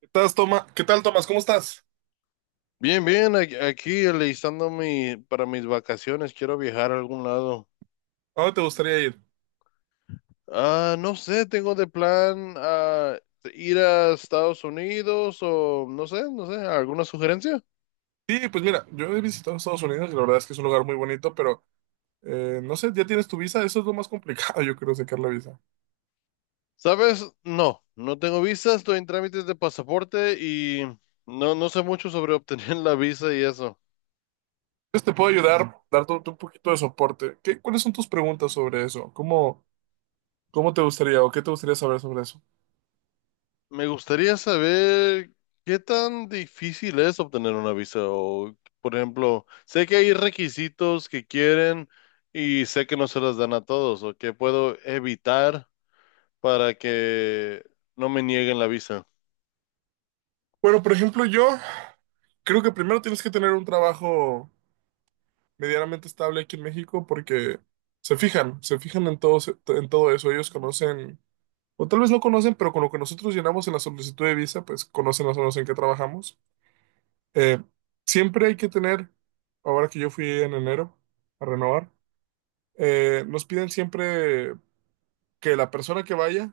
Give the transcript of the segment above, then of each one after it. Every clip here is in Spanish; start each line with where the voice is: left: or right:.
right: ¿Estás, Toma? ¿Qué tal, Tomás? ¿Cómo estás?
left: Bien, bien, aquí alistando para mis vacaciones, quiero viajar a algún lado.
right: ¿A dónde te gustaría ir?
left: No sé, tengo de plan ir a Estados Unidos o no sé, no sé, ¿alguna sugerencia?
right: Sí, pues mira, yo he visitado Estados Unidos y la verdad es que es un lugar muy bonito, pero no sé, ¿ya tienes tu visa? Eso es lo más complicado, yo creo, sacar la visa.
left: ¿Sabes? No, no tengo visa, estoy en trámites de pasaporte y no, no sé mucho sobre obtener la visa y eso.
right: Entonces te puedo ayudar, darte un poquito de soporte. ¿Qué, cuáles son tus preguntas sobre eso? ¿Cómo te gustaría o qué te gustaría saber sobre eso?
left: Me gustaría saber qué tan difícil es obtener una visa o, por ejemplo, sé que hay requisitos que quieren y sé que no se las dan a todos o que puedo evitar para que no me nieguen la visa.
right: Bueno, por ejemplo, yo creo que primero tienes que tener un trabajo medianamente estable aquí en México porque se fijan en todo eso. Ellos conocen. O tal vez no conocen, pero con lo que nosotros llenamos en la solicitud de visa, pues conocen las zonas en que trabajamos. Eh, Siempre hay que tener, ahora que yo fui en enero a renovar, nos piden siempre que la persona que vaya,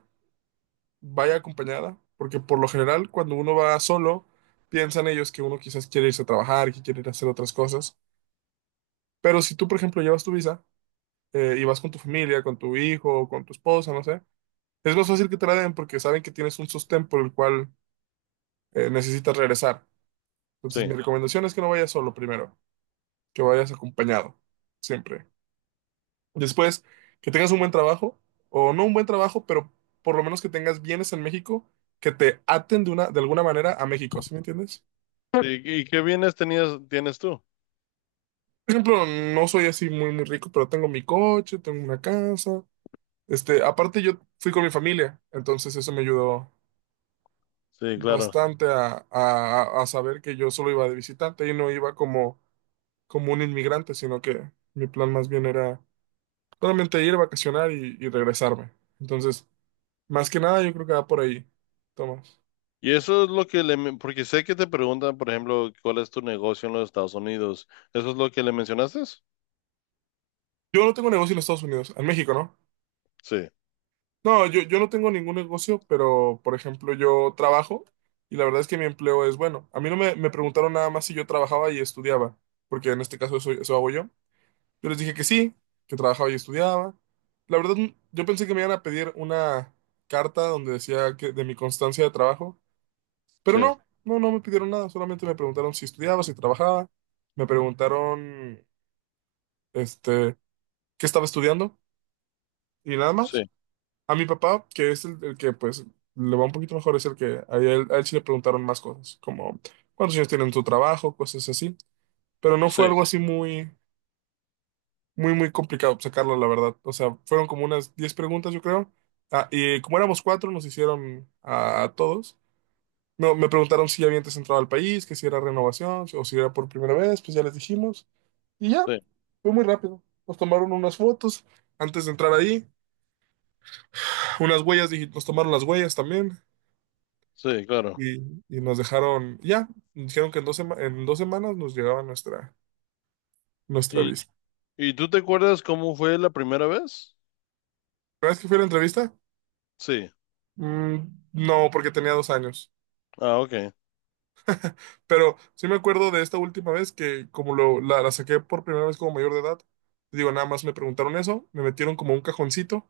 right: vaya acompañada, porque por lo general cuando uno va solo, piensan ellos que uno quizás quiere irse a trabajar, que quiere ir a hacer otras cosas. Pero si tú, por ejemplo, llevas tu visa y vas con tu familia, con tu hijo, o con tu esposa, no sé, es más fácil que te la den porque saben que tienes un sostén por el cual necesitas regresar. Entonces, mi
left: Sí.
right: recomendación es que no vayas solo primero, que vayas acompañado, siempre. Después, que tengas un buen trabajo, o no un buen trabajo, pero por lo menos que tengas bienes en México que te aten de alguna manera a México, ¿sí me entiendes?
left: Y qué bienes tenías, tienes tú?
right: Por ejemplo, no soy así muy, muy rico, pero tengo mi coche, tengo una casa. Aparte, yo fui con mi familia, entonces eso me ayudó
left: Sí, claro.
right: bastante a saber que yo solo iba de visitante y no iba como, como un inmigrante, sino que mi plan más bien era solamente ir, vacacionar y regresarme. Entonces, más que nada, yo creo que va por ahí, Tomás.
left: Y eso es lo que porque sé que te preguntan, por ejemplo, cuál es tu negocio en los Estados Unidos. ¿Eso es lo que le mencionaste?
right: Yo no tengo negocio en Estados Unidos, en México, ¿no?
left: Sí,
right: No, yo no tengo ningún negocio, pero, por ejemplo, yo trabajo y la verdad es que mi empleo es bueno. A mí no me preguntaron nada más si yo trabajaba y estudiaba, porque en este caso eso hago yo. Yo les dije que sí, que trabajaba y estudiaba. La verdad, yo pensé que me iban a pedir una carta donde decía que de mi constancia de trabajo. Pero
left: sí,
right: no me pidieron nada, solamente me preguntaron si estudiaba, si trabajaba, me preguntaron, este, qué estaba estudiando y nada más.
left: sí,
right: A mi papá, que es el que pues le va un poquito mejor, es el que a él sí le preguntaron más cosas, como cuántos años tienen tu trabajo, cosas así. Pero no
left: sí,
right: fue algo así muy, muy, muy complicado sacarlo, la verdad. O sea, fueron como unas 10 preguntas, yo creo. Ah, y como éramos cuatro, nos hicieron a todos. Me preguntaron si ya había antes entrado al país, que si era renovación o si era por primera vez, pues ya les dijimos. Y ya,
left: sí,
right: fue muy rápido. Nos tomaron unas fotos antes de entrar ahí, unas huellas, nos tomaron las huellas también
left: sí, claro.
right: y, y nos dejaron, ya, dijeron que en 2 semanas nos llegaba nuestra, nuestra visa.
left: ¿Y tú te acuerdas cómo fue la primera vez?
right: ¿La vez que fui a la entrevista?
left: Sí.
right: Mm, no, porque tenía 2 años.
left: Ah, ok.
right: Pero sí me acuerdo de esta última vez que como la saqué por primera vez como mayor de edad, digo, nada más me preguntaron eso, me metieron como un cajoncito.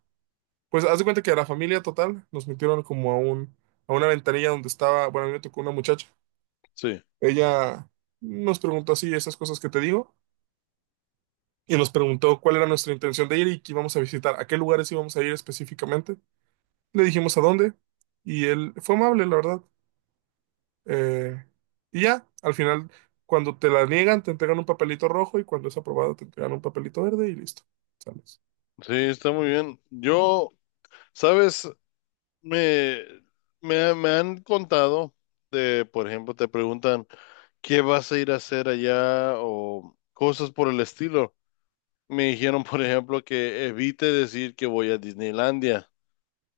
right: Pues haz de cuenta que a la familia total nos metieron como a una ventanilla donde estaba, bueno, a mí me tocó una muchacha.
left: Sí.
right: Ella nos preguntó así esas cosas que te digo y nos preguntó cuál era nuestra intención de ir y qué íbamos a visitar, a qué lugares íbamos a ir específicamente. Le dijimos a dónde y él fue amable, la verdad. Eh, y ya, al final, cuando te la niegan, te entregan un papelito rojo y cuando es aprobado, te entregan un papelito verde y listo. Sales.
left: Sí, está muy bien. Yo, sabes, me, me han contado de, por ejemplo, te preguntan, ¿qué vas a ir a hacer allá? O cosas por el estilo. Me dijeron, por ejemplo, que evite decir que voy a Disneylandia.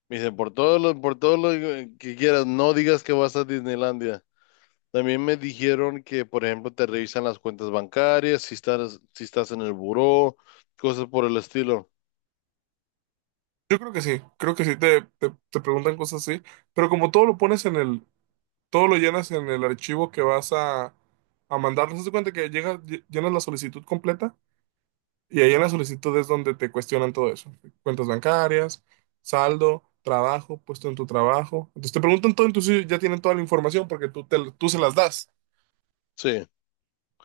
left: Me dicen, por todo lo que quieras, no digas que vas a Disneylandia. También me dijeron que, por ejemplo, te revisan las cuentas bancarias, si estás en el buró, cosas por el estilo.
right: Yo creo que sí, te preguntan cosas así, pero como todo lo pones todo lo llenas en el archivo que vas a mandar. Haz de cuenta que llenas la solicitud completa y ahí en la solicitud es donde te cuestionan todo eso. Cuentas bancarias, saldo, trabajo, puesto en tu trabajo. Entonces te preguntan todo, entonces ya tienen toda la información porque tú se las das.
left: Sí,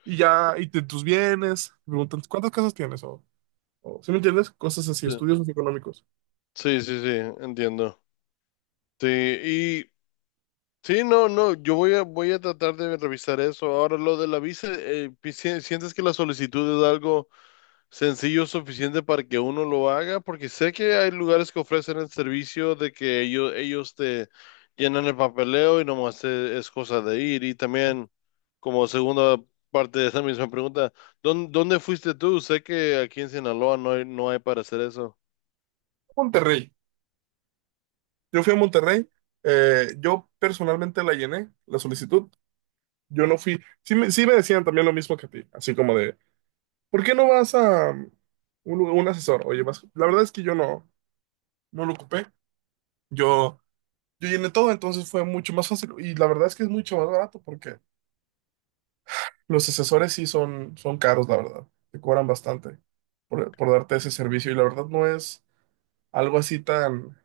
right: Y ya, tus bienes, te preguntan cuántas casas tienes o ¿sí me entiendes? Cosas así,
left: sí,
right: estudios socioeconómicos.
left: sí, sí, sí, entiendo. Sí. Sí, no, no, voy a tratar de revisar eso. Ahora, lo de la visa, ¿sientes que la solicitud es algo sencillo suficiente para que uno lo haga? Porque sé que hay lugares que ofrecen el servicio de que ellos te llenan el papeleo y nomás cosa de ir. Y también, como segunda parte de esa misma pregunta, ¿dónde fuiste tú? Sé que aquí en Sinaloa no hay para hacer eso.
right: Monterrey. Yo fui a Monterrey. Yo personalmente la llené, la solicitud. Yo no fui. Sí me decían también lo mismo que a ti, así como de, ¿por qué no vas a un asesor? Oye, vas. La verdad es que yo no lo ocupé. Yo, yo llené todo, entonces fue mucho más fácil. Y la verdad es que es mucho más barato porque los asesores sí son caros, la verdad. Te cobran bastante por darte ese servicio. Y la verdad no es algo así tan,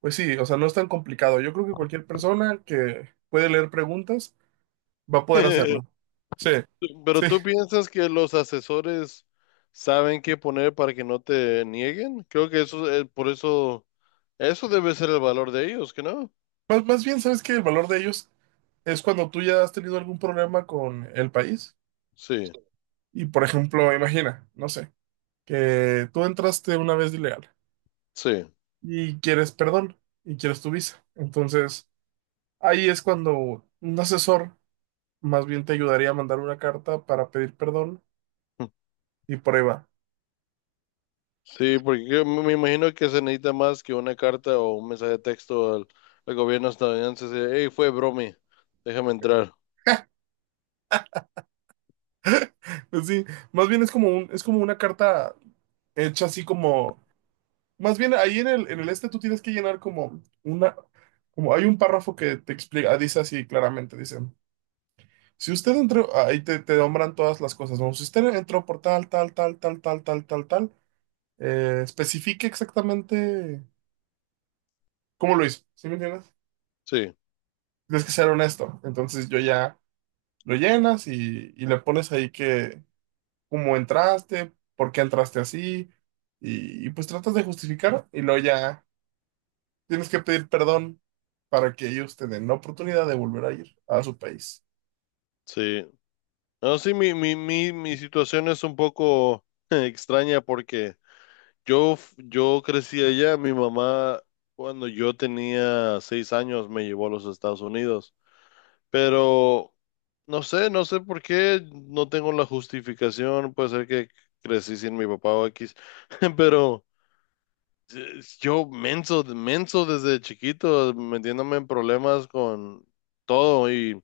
right: pues sí, o sea, no es tan complicado. Yo creo que cualquier persona que puede leer preguntas va a poder hacerlo. Sí, sí.
left: Pero ¿tú piensas que los asesores saben qué poner para que no te nieguen? Creo que eso debe ser el valor de ellos, ¿que no?
right: Más bien, ¿sabes que el valor de ellos es cuando tú ya has tenido algún problema con el país?
left: Sí,
right: Y, por ejemplo, imagina, no sé, que tú entraste una vez de ilegal
left: sí,
right: y quieres perdón y quieres tu visa. Entonces, ahí es cuando un asesor más bien te ayudaría a mandar una carta para pedir perdón y por ahí va.
left: sí, porque yo me imagino que se necesita más que una carta o un mensaje de texto al gobierno estadounidense. De, "Hey, fue bromi, déjame entrar".
right: Pues sí, más bien es como una carta hecha así como. Más bien, ahí en el tú tienes que llenar como una, como hay un párrafo que te explica, dice así claramente, dice, si usted entró, ahí te, te nombran todas las cosas, ¿no? Si usted entró por tal, tal, tal, tal, tal, tal, tal, tal, especifique exactamente cómo lo hizo, ¿sí me entiendes?
left: Sí,
right: Tienes que ser honesto, entonces yo ya lo llenas y le pones ahí que, cómo entraste, por qué entraste así, y pues tratas de justificar y luego ya tienes que pedir perdón para que ellos tengan la oportunidad de volver a ir a su país.
left: sí. No, sí, mi situación es un poco extraña porque Yo, yo crecí allá. Mi mamá, cuando yo tenía 6 años, me llevó a los Estados Unidos, pero no sé, no sé por qué, no tengo la justificación. Puede ser que crecí sin mi papá o X, pero yo menso, menso desde chiquito, metiéndome en problemas con todo, y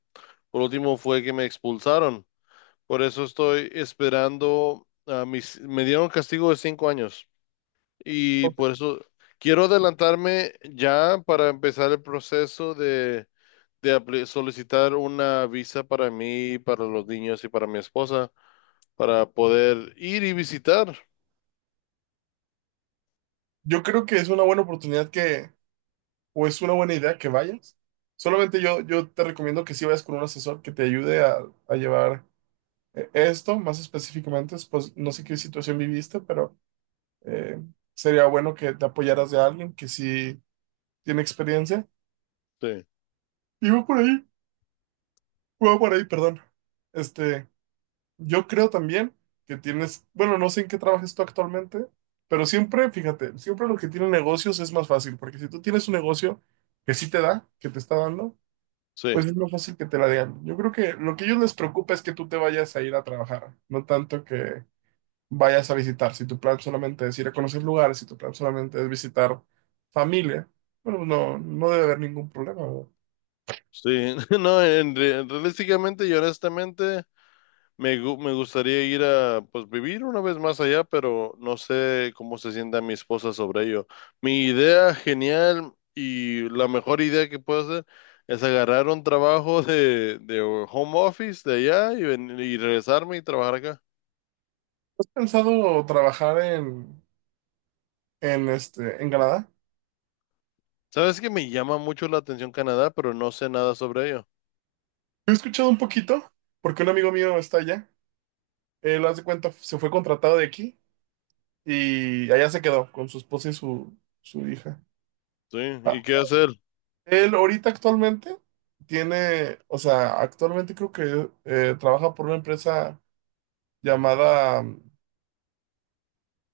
left: por último fue que me expulsaron. Por eso estoy esperando a me dieron castigo de 5 años. Y por eso quiero adelantarme ya para empezar el proceso de solicitar una visa para mí, para los niños y para mi esposa, para poder ir y visitar.
right: Yo creo que es una buena oportunidad que, o es una buena idea que vayas. Solamente yo te recomiendo que si vayas con un asesor que te ayude a llevar esto, más específicamente, pues no sé qué situación viviste, pero eh, sería bueno que te apoyaras de alguien que sí tiene experiencia.
left: Sí,
right: Y voy por ahí, perdón. Este, Yo creo también que tienes, bueno, no sé en qué trabajes tú actualmente, pero siempre, fíjate, siempre lo que tiene negocios es más fácil, porque si tú tienes un negocio que sí te da, que te está dando, pues
left: sí,
right: es más fácil que te la den. Yo creo que lo que a ellos les preocupa es que tú te vayas a ir a trabajar, no tanto que vayas a visitar. Si tu plan solamente es ir a conocer lugares, si tu plan solamente es visitar familia, bueno, pues no, no debe haber ningún problema, ¿no?
left: sí. No, en, realísticamente y honestamente, me gustaría ir a, pues, vivir una vez más allá, pero no sé cómo se sienta mi esposa sobre ello. Mi idea genial y la mejor idea que puedo hacer es agarrar un trabajo de home office de allá y, y regresarme y trabajar acá.
right: ¿Has pensado trabajar en Canadá?
left: Sabes que me llama mucho la atención Canadá, pero no sé nada sobre ello.
right: He escuchado un poquito, porque un amigo mío está allá. Él, haz de cuenta, se fue contratado de aquí y allá se quedó con su esposa y su hija.
left: Sí,
right: Ah,
left: ¿y qué hacer?
right: él ahorita actualmente tiene, o sea, actualmente creo que trabaja por una empresa llamada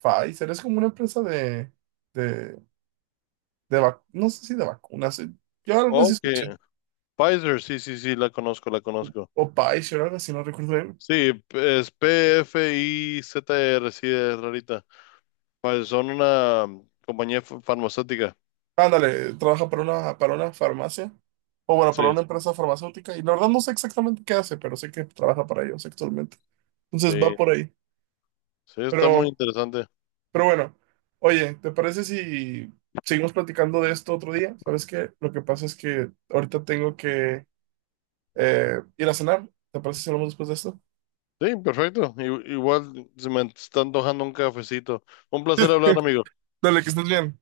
right: Pfizer. Es como una empresa de, no sé si de vacunas. Yo algo así
left: Ok,
right: escuché.
left: Pfizer, sí, sí, sí, la conozco, la conozco.
right: O Pfizer, algo así, no recuerdo bien.
left: Sí, es PFIZR, sí, es rarita. Pues son una compañía farmacéutica.
right: Ándale, trabaja para una farmacia, o bueno, para una
left: Sí,
right: empresa farmacéutica, y la verdad no sé exactamente qué hace, pero sé que trabaja para ellos actualmente. Entonces va
left: sí,
right: por ahí.
left: sí, está
right: Pero,
left: muy interesante.
right: pero bueno, oye, ¿te parece si seguimos platicando de esto otro día? ¿Sabes qué? Lo que pasa es que ahorita tengo que ir a cenar. ¿Te parece si hablamos después de esto?
left: Sí, perfecto. Igual se me está antojando un cafecito. Un placer hablar, amigo.
right: Dale, que estés bien.